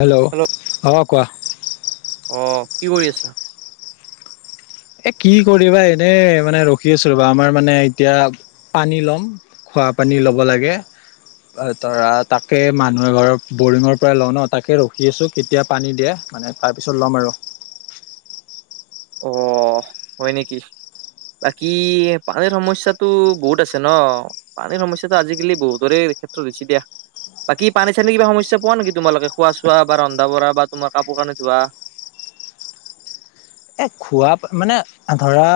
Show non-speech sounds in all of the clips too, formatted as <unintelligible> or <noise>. Hello! অ', কোৱা। অ', কি কৰি আছা? এ কি কৰিবা এনেই মানে ৰখি আছো ৰ'বা। আমাৰ মানে এতিয়া পানী ল'ম। খোৱা পানী ল'ব লাগে। ধৰা তাকে মানুহ এঘৰৰ বৰিঙৰ পৰা লওঁ ন। তাকে ৰখি আছোঁ কেতিয়া পানী দিয়ে। মানে তাৰপিছত ল'ম আৰু। অ', হয় নেকি? বাকী পানীৰ সমস্যাটো বহুত আছে ন। পানীৰ সমস্যাটো আজিকালি বহুতৰে ক্ষেত্ৰত হৈছে দিয়া। বাকী পানী-চানী কিবা সমস্যা পোৱা নেকি তোমালোকে, খোৱা-চোৱা বা ৰন্ধা-বঢ়া বা তোমাৰ কাপোৰ কাৰণে ধোৱা? এ খোৱা মানে ধৰা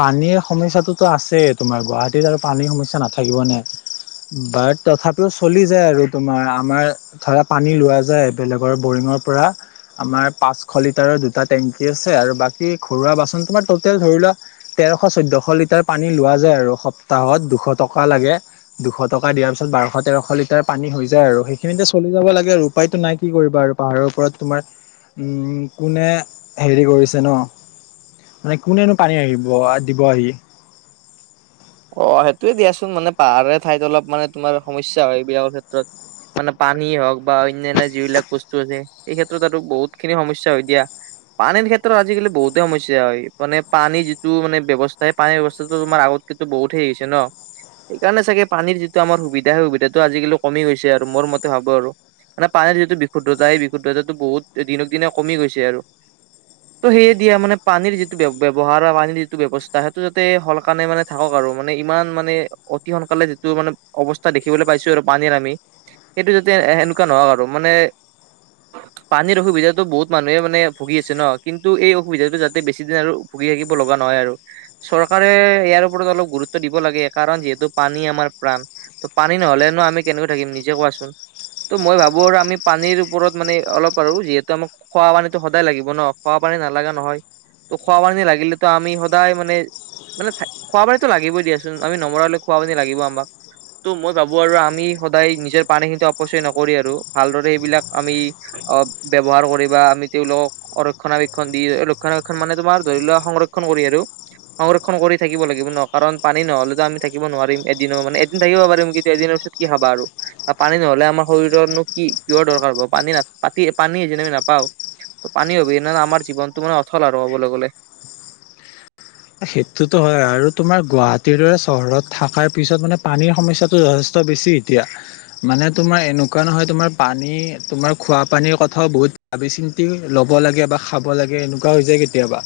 পানীৰ সমস্যাটোতো আছেই তোমাৰ। গুৱাহাটীত আৰু পানীৰ সমস্যা নাথাকিবনে। বাট তথাপিও চলি যায় আৰু তোমাৰ। আমাৰ ধৰা পানী লোৱা যায় বেলেগৰ বৰিঙৰ পৰা। আমাৰ পাঁচশ লিটাৰৰ দুটা টেংকি আছে। আৰু বাকী ঘৰুৱা বাচন তোমাৰ টটেল ধৰি লোৱা তেৰশ, চৈধ্যশ লিটাৰ পানী লোৱা যায় আৰু সপ্তাহত দুশ টকা লাগে। দুশ টকা দিয়াৰ পিছত বাৰশ তেৰশ লিটাৰ পানী হৈ যায় আৰু। সেইখিনিতে চলি যাব লাগে আৰু উপায়তো নাই কি কৰিবা আৰু। পাহাৰৰ পৰা তোমাৰ কোনে হেৰি কৰিছে ন। মানে কোনেনো পানী আহিব দিব আহি। অ', সেইটোয়ে দিয়াচোন। মানে পাহাৰীয়া ঠাইত অলপ মানে তোমাৰ সমস্যা হয় এইবিলাকৰ ক্ষেত্ৰত। মানে পানী হওক বা অন্যান্য যিবিলাক বস্তু আছে। এইক্ষেত্ৰত আৰু বহুত খিনি সমস্যা হৈ দিয়া। পানীৰ ক্ষেত্ৰত আজিকালি বহুতে সমস্যা হয়। মানে পানীৰ যিটো মানে ব্যৱস্থা সেই পানীৰ ব্যৱস্থাটো তোমাৰ আগত কিন্তু বহুত হেৰি হৈছে ন। সেইকাৰণে চাগে পানীৰ যিটো আমাৰ সুবিধা সেই সুবিধাটো আজিকালি কমি গৈছে আৰু। মোৰ মতে ভাবো আৰু। মানে পানীৰ যিটো বিশুদ্ধতা সেই বিশুদ্ধতাটো বহুত দিনক দিনে কমি গৈছে আৰু। ত' সেয়ে দিয়া মানে পানীৰ যিটো ব্য-ব্যৱহাৰ পানীৰ যিটো ব্যৱস্থা সেইটো যাতে সলকাণে মানে থাকক আৰু। মানে ইমান মানে অতি সোনকালে যিটো মানে অৱস্থা দেখিবলৈ পাইছো আৰু পানীৰ আমি। সেইটো যাতে সেনেকুৱা নহওক আৰু। মানে <inaudible> পানীৰ অসুবিধাটো বহুত মানুহে মানে ভুগি আছে ন। কিন্তু এই অসুবিধাটো যাতে বেছি দিন আৰু ভুগি থাকিব লগা নহয় আৰু। চৰকাৰে ইয়াৰ ওপৰত অলপ গুৰুত্ব দিব লাগে। কাৰণ যিহেতু পানী আমাৰ প্ৰাণ। ত'পানী নহ'লেনো আমি কেনেকৈ থাকিম নিজে কোৱাচোন। ত' মই ভাবো আৰু আমি পানীৰ ওপৰত মানে অলপ আৰু যিহেতু আমাক খোৱা পানী ত' সদায় লাগিব ন। খোৱা পানী নালাগা নহয়। ত' খোৱা পানী লাগিলেতো আমি সদায় মানে মানে খোৱা পানীতো লাগিবই দিয়াচোন। আমি নমৰালে খোৱা পানী লাগিব আমাক। ত' মই ভাবো আৰু আমি সদায় নিজৰ পানীখিনি অপচয় নকৰি আৰু ভালদৰে সেইবিলাক আমি অ', ব্যৱহাৰ কৰিবা আমি তেওঁলোকক। অ' ৰক্ষণাবেক্ষণ দি ৰক্ষণাবেক্ষণ মানে তোমাৰ ধৰি লোৱা, সংৰক্ষণ কৰি আৰু সংৰক্ষণ কৰি থাকিব লাগিব ন, কাৰণ পানী নহ'লেতো আমি থাকিব নোৱাৰিম এদিনো, মানে এদিন থাকিব পাৰিম কিন্তু এদিনৰ পিছত কি খাবা আৰু? পানী নহ'লে আমাৰ শৰীৰৰনো কিহৰ দৰকাৰ হ'ব, পানী পতি পানী যে আমি নাপাওঁ ত' পানীৰ অবিহনে আমাৰ জীৱনটো মানে অথল আৰু হ'বলৈ গ'লে। সেইটোতো হয়, আৰু তোমাৰ গুৱাহাটীৰ দৰে চহৰত থাকাৰ পিছত মানে পানীৰ সমস্যাটো যথেষ্ট বেছি এতিয়া। মানে তোমাৰ এনেকুৱা নহয় তোমাৰ পানী তোমাৰ খোৱা পানীৰ কথাও বহুত ভাবি চিন্তি ল'ব লাগে বা খাব লাগে এনেকুৱা হৈ যায় কেতিয়াবা।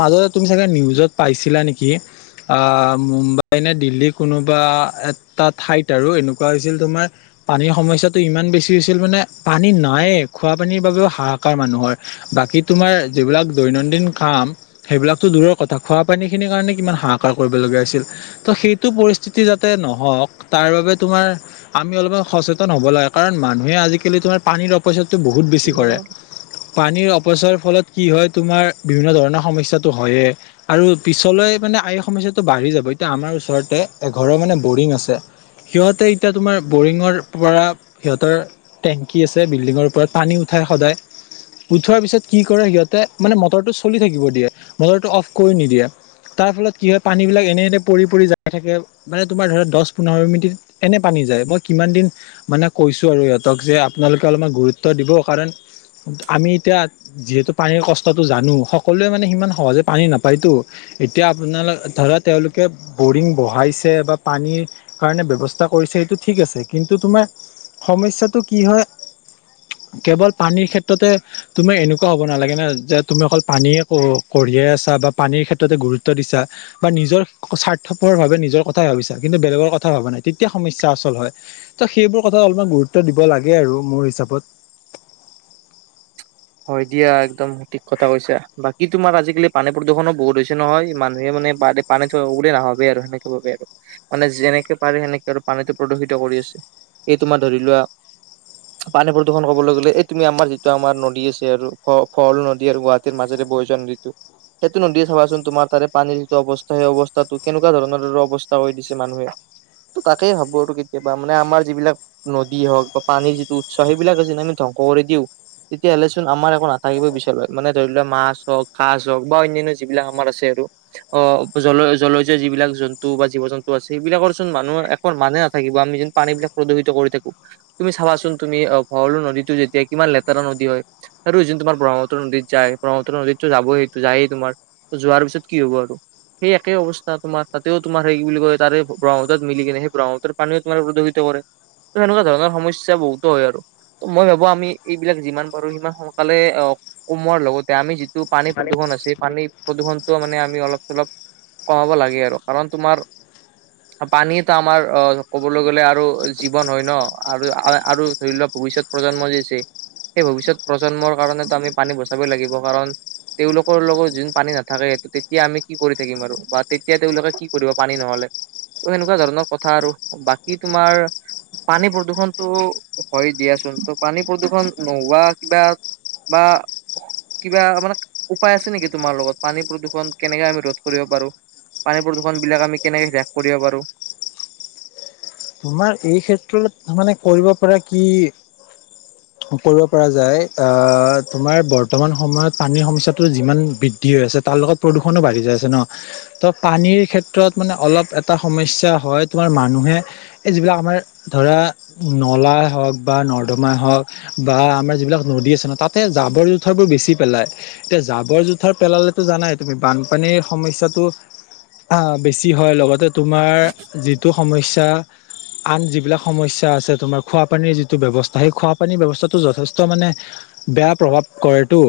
মাজতে তুমি চাগে নিউজত পাইছিলা নেকি? অ' মুম্বাই নে দিল্লী কোনোবা টা ঠাইত আৰু এনেকুৱা হৈছিল তোমাৰ পানীৰ সমস্যাটো ইমান বেছি হৈছিল মানে পানী নায়ে, খোৱা পানীৰ বাবেও হাহাকাৰ মানুহৰ। বাকী তোমাৰ যিবিলাক দৈনন্দিন কাম সেইবিলাকো দূৰৰ কথা। খোৱা পানীখিনিৰ কাৰণে কিমান হাহাকাৰ কৰিবলগীয়া হৈছিল। ত সেইটো পৰিস্থিতি যাতে নহওঁক, তাৰ বাবে তোমাৰ আমি অলপ সচেতন হ'ব লাগে, কাৰণ মানুহে আজিকালি তোমাৰ পানীৰ অপচয়টো বহুত বেছি কৰে। গ'লে পানীৰ অপচয়ৰ ফলত কি হয় তোমাৰ, বিভিন্ন ধৰণৰ সমস্যাটো হয়েই আৰু পিছলৈ মানে এই সমস্যাটো বাঢ়ি যাব। এতিয়া আমাৰ ওচৰতে এঘৰৰ মানে বৰিং আছে সিহঁতে এতিয়া তোমাৰ বৰিঙৰ পৰা সিহঁতৰ টেংকি আছে বিল্ডিঙৰ ওপৰত, পানী উঠাই সদায়। উঠোৱাৰ পিছত কি কৰে সিহঁতে মানে, মটৰটো চলি থাকিব দিয়ে মটৰটো অফ কৰি নিদিয়ে। তাৰ ফলত কি হয় পানী বিলাক এনেতে পৰি পৰি যাই থাকে। মানে তোমাৰ ধৰা দহ পোন্ধৰ মিনিটিত এনে পানী যায়। মই কিমান দিন মানে কৈছো আৰু সিহঁতক যে আপোনালোকে অলপমান গুৰুত্ব দিব। কাৰণ আমি এতিয়া যিহেতু পানীৰ কষ্টটো জানো, সকলোৱে মানে সিমান সহজে পানী নাপ পায়তো, এতিয়া আপোনাল ধৰা তেওঁলোকে বৰিং বহাইছে বা পানী কাৰণে ব্যৱস্থা কৰিছে এইটো ঠিক আছে। কিন্তু তোমাৰ সমস্যাটো কি হয় <unintelligible> কেৱল পানীৰ ক্ষেত্ৰতে তুমি এনেকুৱা হ'ব নালাগে ন যে তুমি অকল পানীয়ে কঢ়িয়ে আছা বা পানীৰ ক্ষেত্ৰতে গুৰুত্ব দিছা বা নিজৰ স্বাৰ্থপ ভাৱে নিজৰ কথাই ভাবিছা, কিন্তু বেলেগৰ কথা ভবা নাই, তেতিয়া সমস্যা আচল হয়। ত' সেইবোৰ কথাত অলপমান গুৰুত্ব দিব লাগে আৰু মোৰ হিচাপত। হয় দিয়া একদম ঠিক কথা কৈছা। বাকী তোমাৰ আজিকালি পানী প্ৰদূষণো বহুত হৈছে নহয়। মানুহে মানে প পানী থব বুলি নভাবেই আৰু সেনেকে ভাবে আৰু, মানে যেনেকে পাৰে সেনেকে আৰু পানীতটো প্ৰদূষিত কৰি আছে। এই তোমাৰ ধৰি লোৱা পানী প্ৰদূষণ কবলৈ গ'লে এই তুমি আমাৰ যিটো আমাৰ ন দী আছে আৰু ভৰলু নদী আৰু গুৱাহাটীৰ মাজেৰে বৈ যোৱা নদীতো। সেইটো নদীয়ে চাবাচোন তোমাৰ তাৰে পানীৰ যিটো অৱস্থা সেই অৱস্থাটো কেনেকুৱা ধৰণৰ অৱস্থা কৰি দিছে মানুহে। ত' তাকেই ভাবো আৰু কেতিয়াবা মানে আমাৰ যিবিলাক নদী হওঁক বা পানীৰ যিটো উৎস সেইবিলাক যে আমি ধ্বংস কৰি দিওঁ তেতিয়াহ'লে চোন আমাৰ একো নাথাকিব পিছৰ বাৰত, মানে ধৰি লোৱা মাছ হওঁক কাছ হওঁক বা অন্যান্য যিবিলাক আমাৰ আছে আৰু। অ' জলছৰ যিবিলাক জন্তু বা জীৱ জন্তু আছে, সেইবিলাকৰচোন মানুহ একবাৰে মানে নাথাকিব। আমি যে পানী বিলাক প্ৰদূষিত কৰি থাকো, তুমি চাবাচোন তুমি অ' ভৰলু নদীতো যেতিয়া কিমান লেতেৰা ন দী হয় আৰু যোনটো তোমাৰ ব্ৰহ্মপুত্ৰ নদীত যায়, ব্ৰহ্মপুত্ৰ নদীতো যাবই সেইটো যায়েই তোমাৰ যোৱাৰ পিছত কি হ'ব আৰু। সেই একেই অৱস্থা তোমাৰ, তাতে তোমাৰে কি বুলি ক তাৰে ব্ৰহ্মপুত্ৰ মিলি কিনে সেই ব্ৰহ্মপুত্ৰ পানীও তোমাৰ প্ৰদূষিত কৰে। তো, সেনেকুৱা ধৰণৰ সমস্যা বহুতো হয় আৰু তো মই ভাবোঁ আমি এইবিলাক যিমান পাৰু সিমান সোনকালে অ' কমোৱাৰ লগতে আমি যিটো পানী প্ৰদূষণ আছে পানী প্ৰদূষণটো মানে আমি অলপ চলপ। কমাব লাগে আৰু কাৰণ তোমাৰ। পানীতো আমাৰ অ' ক'বলৈ গ'লে আৰু জীৱন হয় ন আৰু আৰু ধৰি লোৱা ভৱিষ্যত প্ৰজন্ম যি আছে। সেই ভৱিষ্যত প্ৰজন্মৰ কাৰণেতো আমি পানী বচাবই লাগিব কাৰণ। তেওঁলোকৰ লগত যোন পানী নাথাকে, সেইটো তেতিয়া আমি কি কৰি থাকিম আৰু বা তেতিয়া তেওঁলোকে কি কৰিব পানী নহ'লে। তো সেনেকুৱা ধৰণৰ কথা আৰু বাকী তোমাৰ। পানী প্ৰদূৰ্ষণতটো হয় দিয়াচোন তো পানী প্ৰদূৰ্ষণ। নোহোৱা কিবা বা কিবা মানে উপায় আছে নেকি? তোমাৰ লগত পানী প্ৰদূষণ কেনেকে আমি ৰোধ কৰিব পাৰোঁ। পানী প্ৰদূষণ বিলাক আমি কেনেকে ব্যস কৰিব পাৰোঁ। তোমাৰ এই ক্ষেত্ৰত মানে কৰিব পৰা কি কৰিব পৰা যায়। আহ তোমাৰ বৰ্তমান সময়ত পানীৰ সমস্যাটো যিমান বৃদ্ধি হৈ আছে তাৰ লগত। প্ৰদূষণো বাঢ়ি যায় আছে ন। ত' পানীৰ ক্ষেত্ৰত মানে অলপ এটা সমস্যা হয়, তোমাৰ মানুহে এই যিবিলাক আমাৰ ধৰা নলাই হওঁক বা নৰ্দমাই হওঁক। বা আমাৰ যিবিলাক নদী আছে, তাতে, জাবৰ জোথৰ বোৰ বেছি পেলাই। এতিয়া, জাবৰ জোথাৰ পেলালেতো জানাই তুমি বানপানীৰ সমস্যাটো বেছি হয়। লগতে তোমাৰ যিটো সমস্যা। আন যিবিলাক সমস্যা আছে। তোমাৰ খোৱাপানীৰ যিটো ব্যৱস্থা, সেই খোৱাপানীৰ ব্যৱস্থাটো যথেষ্ট মানে বেয়া প্ৰভাৱ কৰেটো।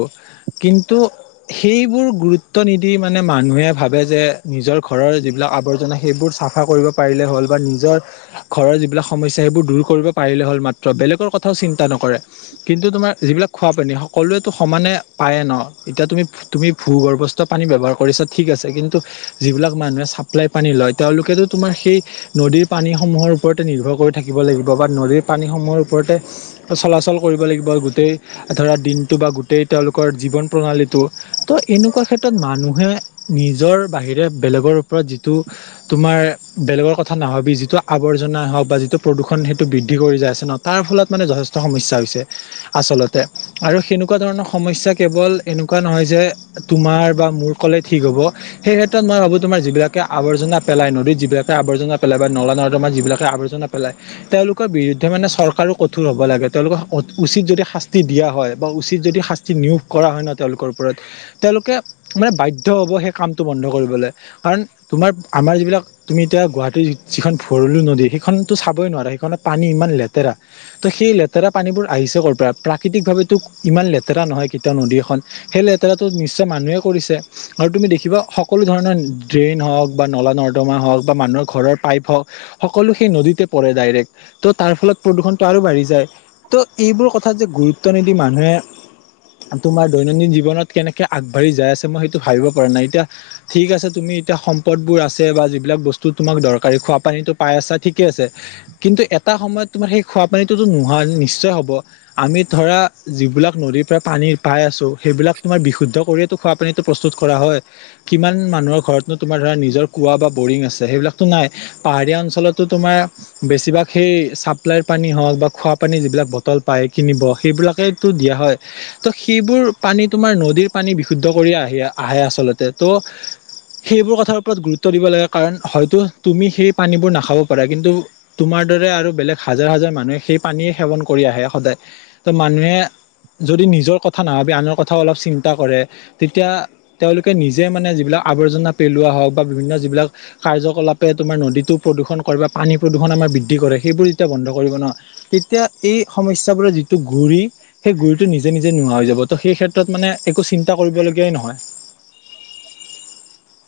কিন্তু সেইবোৰ গুৰুত্ব নিদি মানে মানুহে ভাবে যে নিজৰ ঘৰৰ যিবিলাক আৱৰ্জনা সেইবোৰ চাফ চাফা কৰিব পাৰিলে হ'ল বা নিজৰ। ঘৰৰ যিবিলাক সমস্যা, সেইবোৰ দূৰ কৰিব পাৰিলে হ'ল মাত্ৰ বেলেগৰ কথাও চিন্তা নকৰে। কিন্তু তোমাৰ যিবিলাক খোৱা পানী সকলোৱেতো সমানে পায়েই ন, এতিয়া তুমি তুমি ভূগৰ্ভস্থ পানী ব্যৱহাৰ কৰিছা ঠিক আছে। কিন্তু, যিবিলাক মানুহে চাপ্লাই পানী লয়, তেওঁলোকেতো তোমাৰ সেই নদীৰ পানী সমূহৰ ওপৰতে নিৰ্ভৰ কৰি থাকিব লাগিব, বা নদীৰ পানীসমূহৰ ওপৰতে চলাচল কৰিব লাগিব গোটেই। ধৰা দিনটো বা গোটেই তেওঁলোকৰ জীৱন প্ৰণালীটো ত' এনেকুৱা ক্ষেত্ৰত মানুহে। নিজৰ বাহিৰে বেলেগৰ ওপৰত যিটো, তোমাৰ বেলেগৰ কথা নাভাবি যিটো। আৱৰ্জনা হওঁক বা যিটো প্ৰদূষণ সেইটো বৃদ্ধি কৰি যায় আছে ন তাৰ ফলত মানে যথেষ্ট সমস্যা হৈছে। আচলতে আৰু সেনেকুৱা ধৰণৰ সমস্যা কেৱল। এনেকুৱা নহয় যে তোমাৰ বা মোৰ ক'লে ঠিক হ'ব। সেই ক্ষেত্ৰত মই ভাবোঁ, তোমাৰ যিবিলাকে আৰ্জনা পেলাই নদীত যিবিলাকে আৱৰ্জনা পেলাই বা নলা-নৰ্দমাত তোমাৰ যিবিলাকে আৱৰ্জনা পেলাই। তেওঁলোকৰ বিৰুদ্ধে মানে চৰকাৰো কঠোৰ হ'ব লাগে। তেওঁলোকক উচিত যদি শাস্তি দিয়া হয় বা উচিত যদি শাস্তি যি নিয়োগ কৰা হয় ন তেওঁলোকৰ ওপৰত তেওঁলোকে মানে বাধ্য হ'ব সেই কামটো বন্ধ কৰিবলৈ। কাৰণ তোমাৰ আমাৰ যিবিলাক তুমি এতিয়া গুৱাহাটীৰ যিখন ভৰুলো নদী সেইখনতো চাবই নোৱাৰা, সেইখনত পানী ইমান লেতেৰা। তো সেই লেতেৰা পানীবোৰ আহিছে ক'ৰ পৰা, প্ৰাকৃতিকভাৱেতো ইমান লেতেৰা নহয় কেতিয়াও নদী এখন। সেই লেতেৰাটো নিশ্চয় মানুহে কৰিছে। আৰু তুমি দেখিবা সকলো ধৰণৰ ড্ৰেইন হওঁক বা ন'লা নৰ্দমা হওক বা মানুহৰ ঘৰৰ পাইপ হওঁক সকলো সেই নদীতে পৰে ডাইৰেক্ট ত' তাৰ ফলত প্ৰদূৰষণটো আৰু বাঢ়ি যায়। ত, এইবোৰ কথা যে গুৰুত্ব নিদি মানুহে তোমাৰ দৈনন্দিন জীৱনত কেনেকে আগবাঢ়ি যাই আছে মই সেইটো ভাবিব পৰা নাই এতিয়া ঠিক আছে, তুমি এতিয়া সম্পদবোৰ আছে বা যিবিলাক বস্তু তোমাক দৰকাৰী খোৱা পানীটো পাই আছা ঠিকে আছে, কিন্তু এটা সময়ত তোমাৰ সেই খোৱা পানীটোতো নোহোৱা নিশ্চয় হ'ব। আমি ধৰা যিবিলাক নদীৰ পৰা পানী পাই আছো, সেইবিলাক তোমাৰ বিশুদ্ধ কৰিয়ো খোৱা পানীটো প্ৰস্তুত কৰা হয়। কিমান মানুহৰ ঘৰতনো তোমাৰ ধৰা নিজৰ কুৱা বা বৰিং আছে সেইবিলাকতো নাই। পাহাৰীয়া অঞ্চলতো তোমাৰ বেছিভাগ সেই চাপ্লাইৰ পানী হ'ওক বা খোৱা পানী যিবিলাক বটল পায় কিনিব সেইবিলাকেই টো দিয়া হয়। ত' সেইবোৰ পানী তোমাৰ নদীৰ পানী বিশুদ্ধ কৰি আহি আহে আচলতে ত, সেইবোৰ কথাৰ ওপৰত গুৰুত্ব দিব লাগে কাৰণ, হয়তো তুমি সেই পানীবোৰ নাখাব পাৰা, কিন্তু তোমাৰ দৰে আৰু বেলেগ হাজাৰ, হাজাৰ মানুহে সেই পানীয়ে সেৱন কৰি আহে সদায় ত, মানুহে যদি নিজৰ কথা নাভাবি আনৰ কথাও অলপ চিন্তা কৰে। তেতিয়া তেওঁলোকে নিজে মানে যিবিলাক আৱৰ্জনা পেলোৱা হওক বা বিভিন্ন যিবিলাক কাৰ্যকলাপে তোমাৰ নদীতটো প্ৰদূষণ কৰে বা পানী প্ৰদূষণ আমাৰ বৃদ্ধি কৰে, সেইবোৰ যেতিয়া বন্ধ কৰিব নহয়। তেতিয়া এই সমস্যবোৰৰ যিটো ঘূৰি সেই গুৰিটো নিজে, নিজে নোহোৱা হৈ যাব ত, সেই ক্ষেত্ৰত মানে একো চিন্তা কৰিবলগীয়াই নহয়।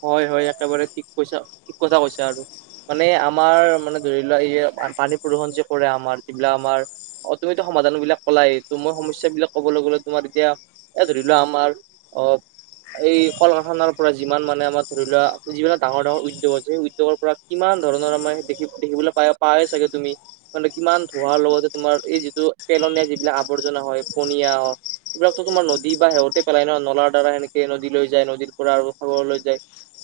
হয় হয় একেবাৰে ঠিক কৈছা, ঠিক কথা কৈছে আৰু। মানে আমাৰ মানে ধৰি লোৱা ই পানী প্ৰদূষণ যে কৰে আমাৰ যিবিলাক আমাৰ অ, তুমিতো সমাধান বিলাক কলাই মই সমস্যা বিলাক কবলৈ গ'লে তোমাৰ এতিয়া এ, ধৰি লোৱা আমাৰ অ, এই কলকাৰখানাৰ পৰা যিমান মানে আমাৰ ধৰি লোৱা, যিবিলাক ডাঙৰ, ডাঙৰ উদ্যোগ আছে সেই উদ্যোগৰ পৰা কিমান ধৰণৰ আমাৰ দেখি দেখিবলৈ পাই, পাই চাগে তুমি। মানে কিমান ধোৱাৰ লগতে তোমাৰ এই যিটো পেলনীয়া যিবিলাক আৱৰ্জনা হয় পনীয়া এইবিলাকতো তোমাৰ নদী বা শেহঁতে পেলাই নহয় নলাৰ দ্বাৰা সেনেকেদী লৈ যায়, নদীৰ পৰা আৰু খাগৰ লৈ যায়।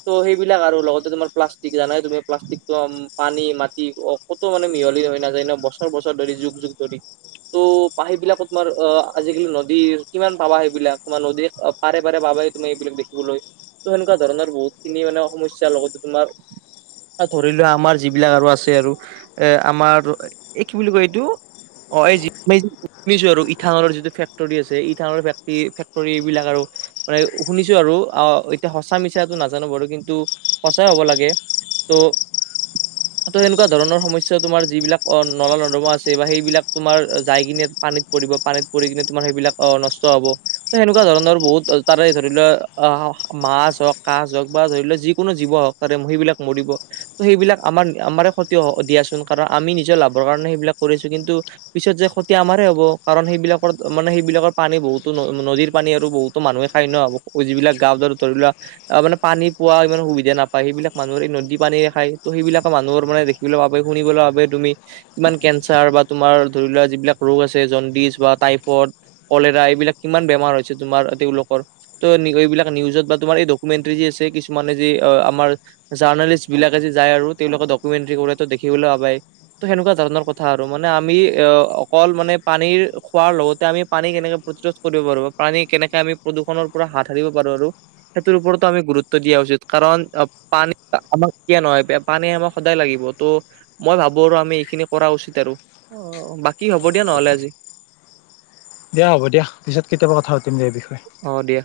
ত, সেইবিলাক আৰু লগতে তোমাৰ প্লাষ্টিক জানাই তুমি প্লাষ্টিকটো পানী, মাটি অ, ক'তো মানে মিহলি হয় নাযায় ন, বছৰ বছৰ ধৰি যুগ যুগ ধৰি। ত, পাহেই বিলাকো তোমাৰ অ, আজিকালি নদীৰ কিমান পাব সেই বিলাক তোমাৰ নদী পাৰে বাৰে, পাবাই তুমি এইবিলাক দেখিবলৈ ত সেনেকুৱা ধৰণৰ বহুত খিনি মানে সমস্যাৰ লগতে তোমাৰ ধৰি লোৱা আমাৰ যিবিলাক আৰু আছে আৰু এ, আমাৰ এই কি বুলি কয়, এইটো অ, এই শুছো আৰু ইথানল যিটো ফেক্টৰী আছে, ইথানল ফেক্টৰী বিলাক আৰু মানে শুনিছো আৰু অ, এতিয়া সঁচা মিছাটো নাজানো বাৰু কিন্তু সঁচাই হ'ব লাগে। ত, <unintelligible> ত, সেনেকুৱা ধৰণৰ সমস্যা তোমাৰ যিবিলাক নলা নৰ্দমা আছে বা সেইবিলাক তোমাৰ যাই কিনে পানীত পৰিব পানীত পৰি কিনে তোমাৰ সেইবিলাক নষ্ট হ'ব ত, সেনেকুৱা ধৰণৰ বহুত তাৰে ধৰি লোৱা। আহ, মাছ হ'ওক, কাজ হ'ওক বা ধৰি লোৱাক যিকোনো জীৱ হ'ওক তাৰে সেইবিলাক মৰিব। ত, সেইবিলাক আমাৰ আমাৰে ক্ষতি দিয়াচোন কাৰণ আমি নিজৰ লাভৰ কাৰণে সেইবিলাক কৰিছো কিন্ত পিছত যে ক্ষতি আমাৰ হ'ব, কাৰণ সেইবিলাকৰ মানে, সেইবিলাকৰ পানী বহুতো নদীৰ পানী আৰু বহুত মানুহে খাই ন, যিবিলাক গা, ধত ধৰি লোৱা অ, মানে পানী পোৱা ইমান সুবিধা নাপায় সেইবিলাক মানুহৰে নদী পানীয়েৰে খত সেইবিলাকে মানুহৰ মানে সবিল, ভাবে শুনিবলৈ ভাবে, তুমি কিমান কেঞ্চাৰ বা তোমাৰ ধৰি লোৱা, যিবিলাক ৰোগ আছে জণ্ডিছ বা টাইফইড। কলেৰা, এইবিলাক কিমান বেমাৰ হৈছে, তোমাৰ তেওঁলোকৰ। ত' <unintelligible> এইবিলাক নিউজত বা তোমাৰ, এই ডকুমেণ্টৰী যে আছে, কিছুমানে যে আমাৰ জাৰ্ণালিষ্ট বিলাকে যে, যায় আৰু তেওঁলোকে ডকুমেণ্টৰী কৰে দেখিবলৈ পাবাই। ত' সেনেকুৱা ধৰণৰ কথা আৰু, মানে আমি অ', অকল মানে পানীৰ খোৱাৰ লগতে, আমি পানী কেনেকে প্ৰতিৰোধ কৰিব পাৰোঁ। পানী কেনেকে আমি প্ৰদূষণৰ পৰা হাত সাৰিব পাৰো আৰু। সেইটোৰ ওপৰতো আমি গুৰুত্ব দিয়া উচিত। কাৰণ, <unintelligible> পানী আমাক সদায় লাগিব। ত' মই ভাবোঁ আৰু আমি এইখিনি কৰা উচিত আৰু। অ', বাকী হ'ব দিয়া নহ'লে আজি। দিয়া হ'ব দিয়া, পিছত কেতিয়াবা কথা পাতিম এই বিষয়ে। অ', দিয়া।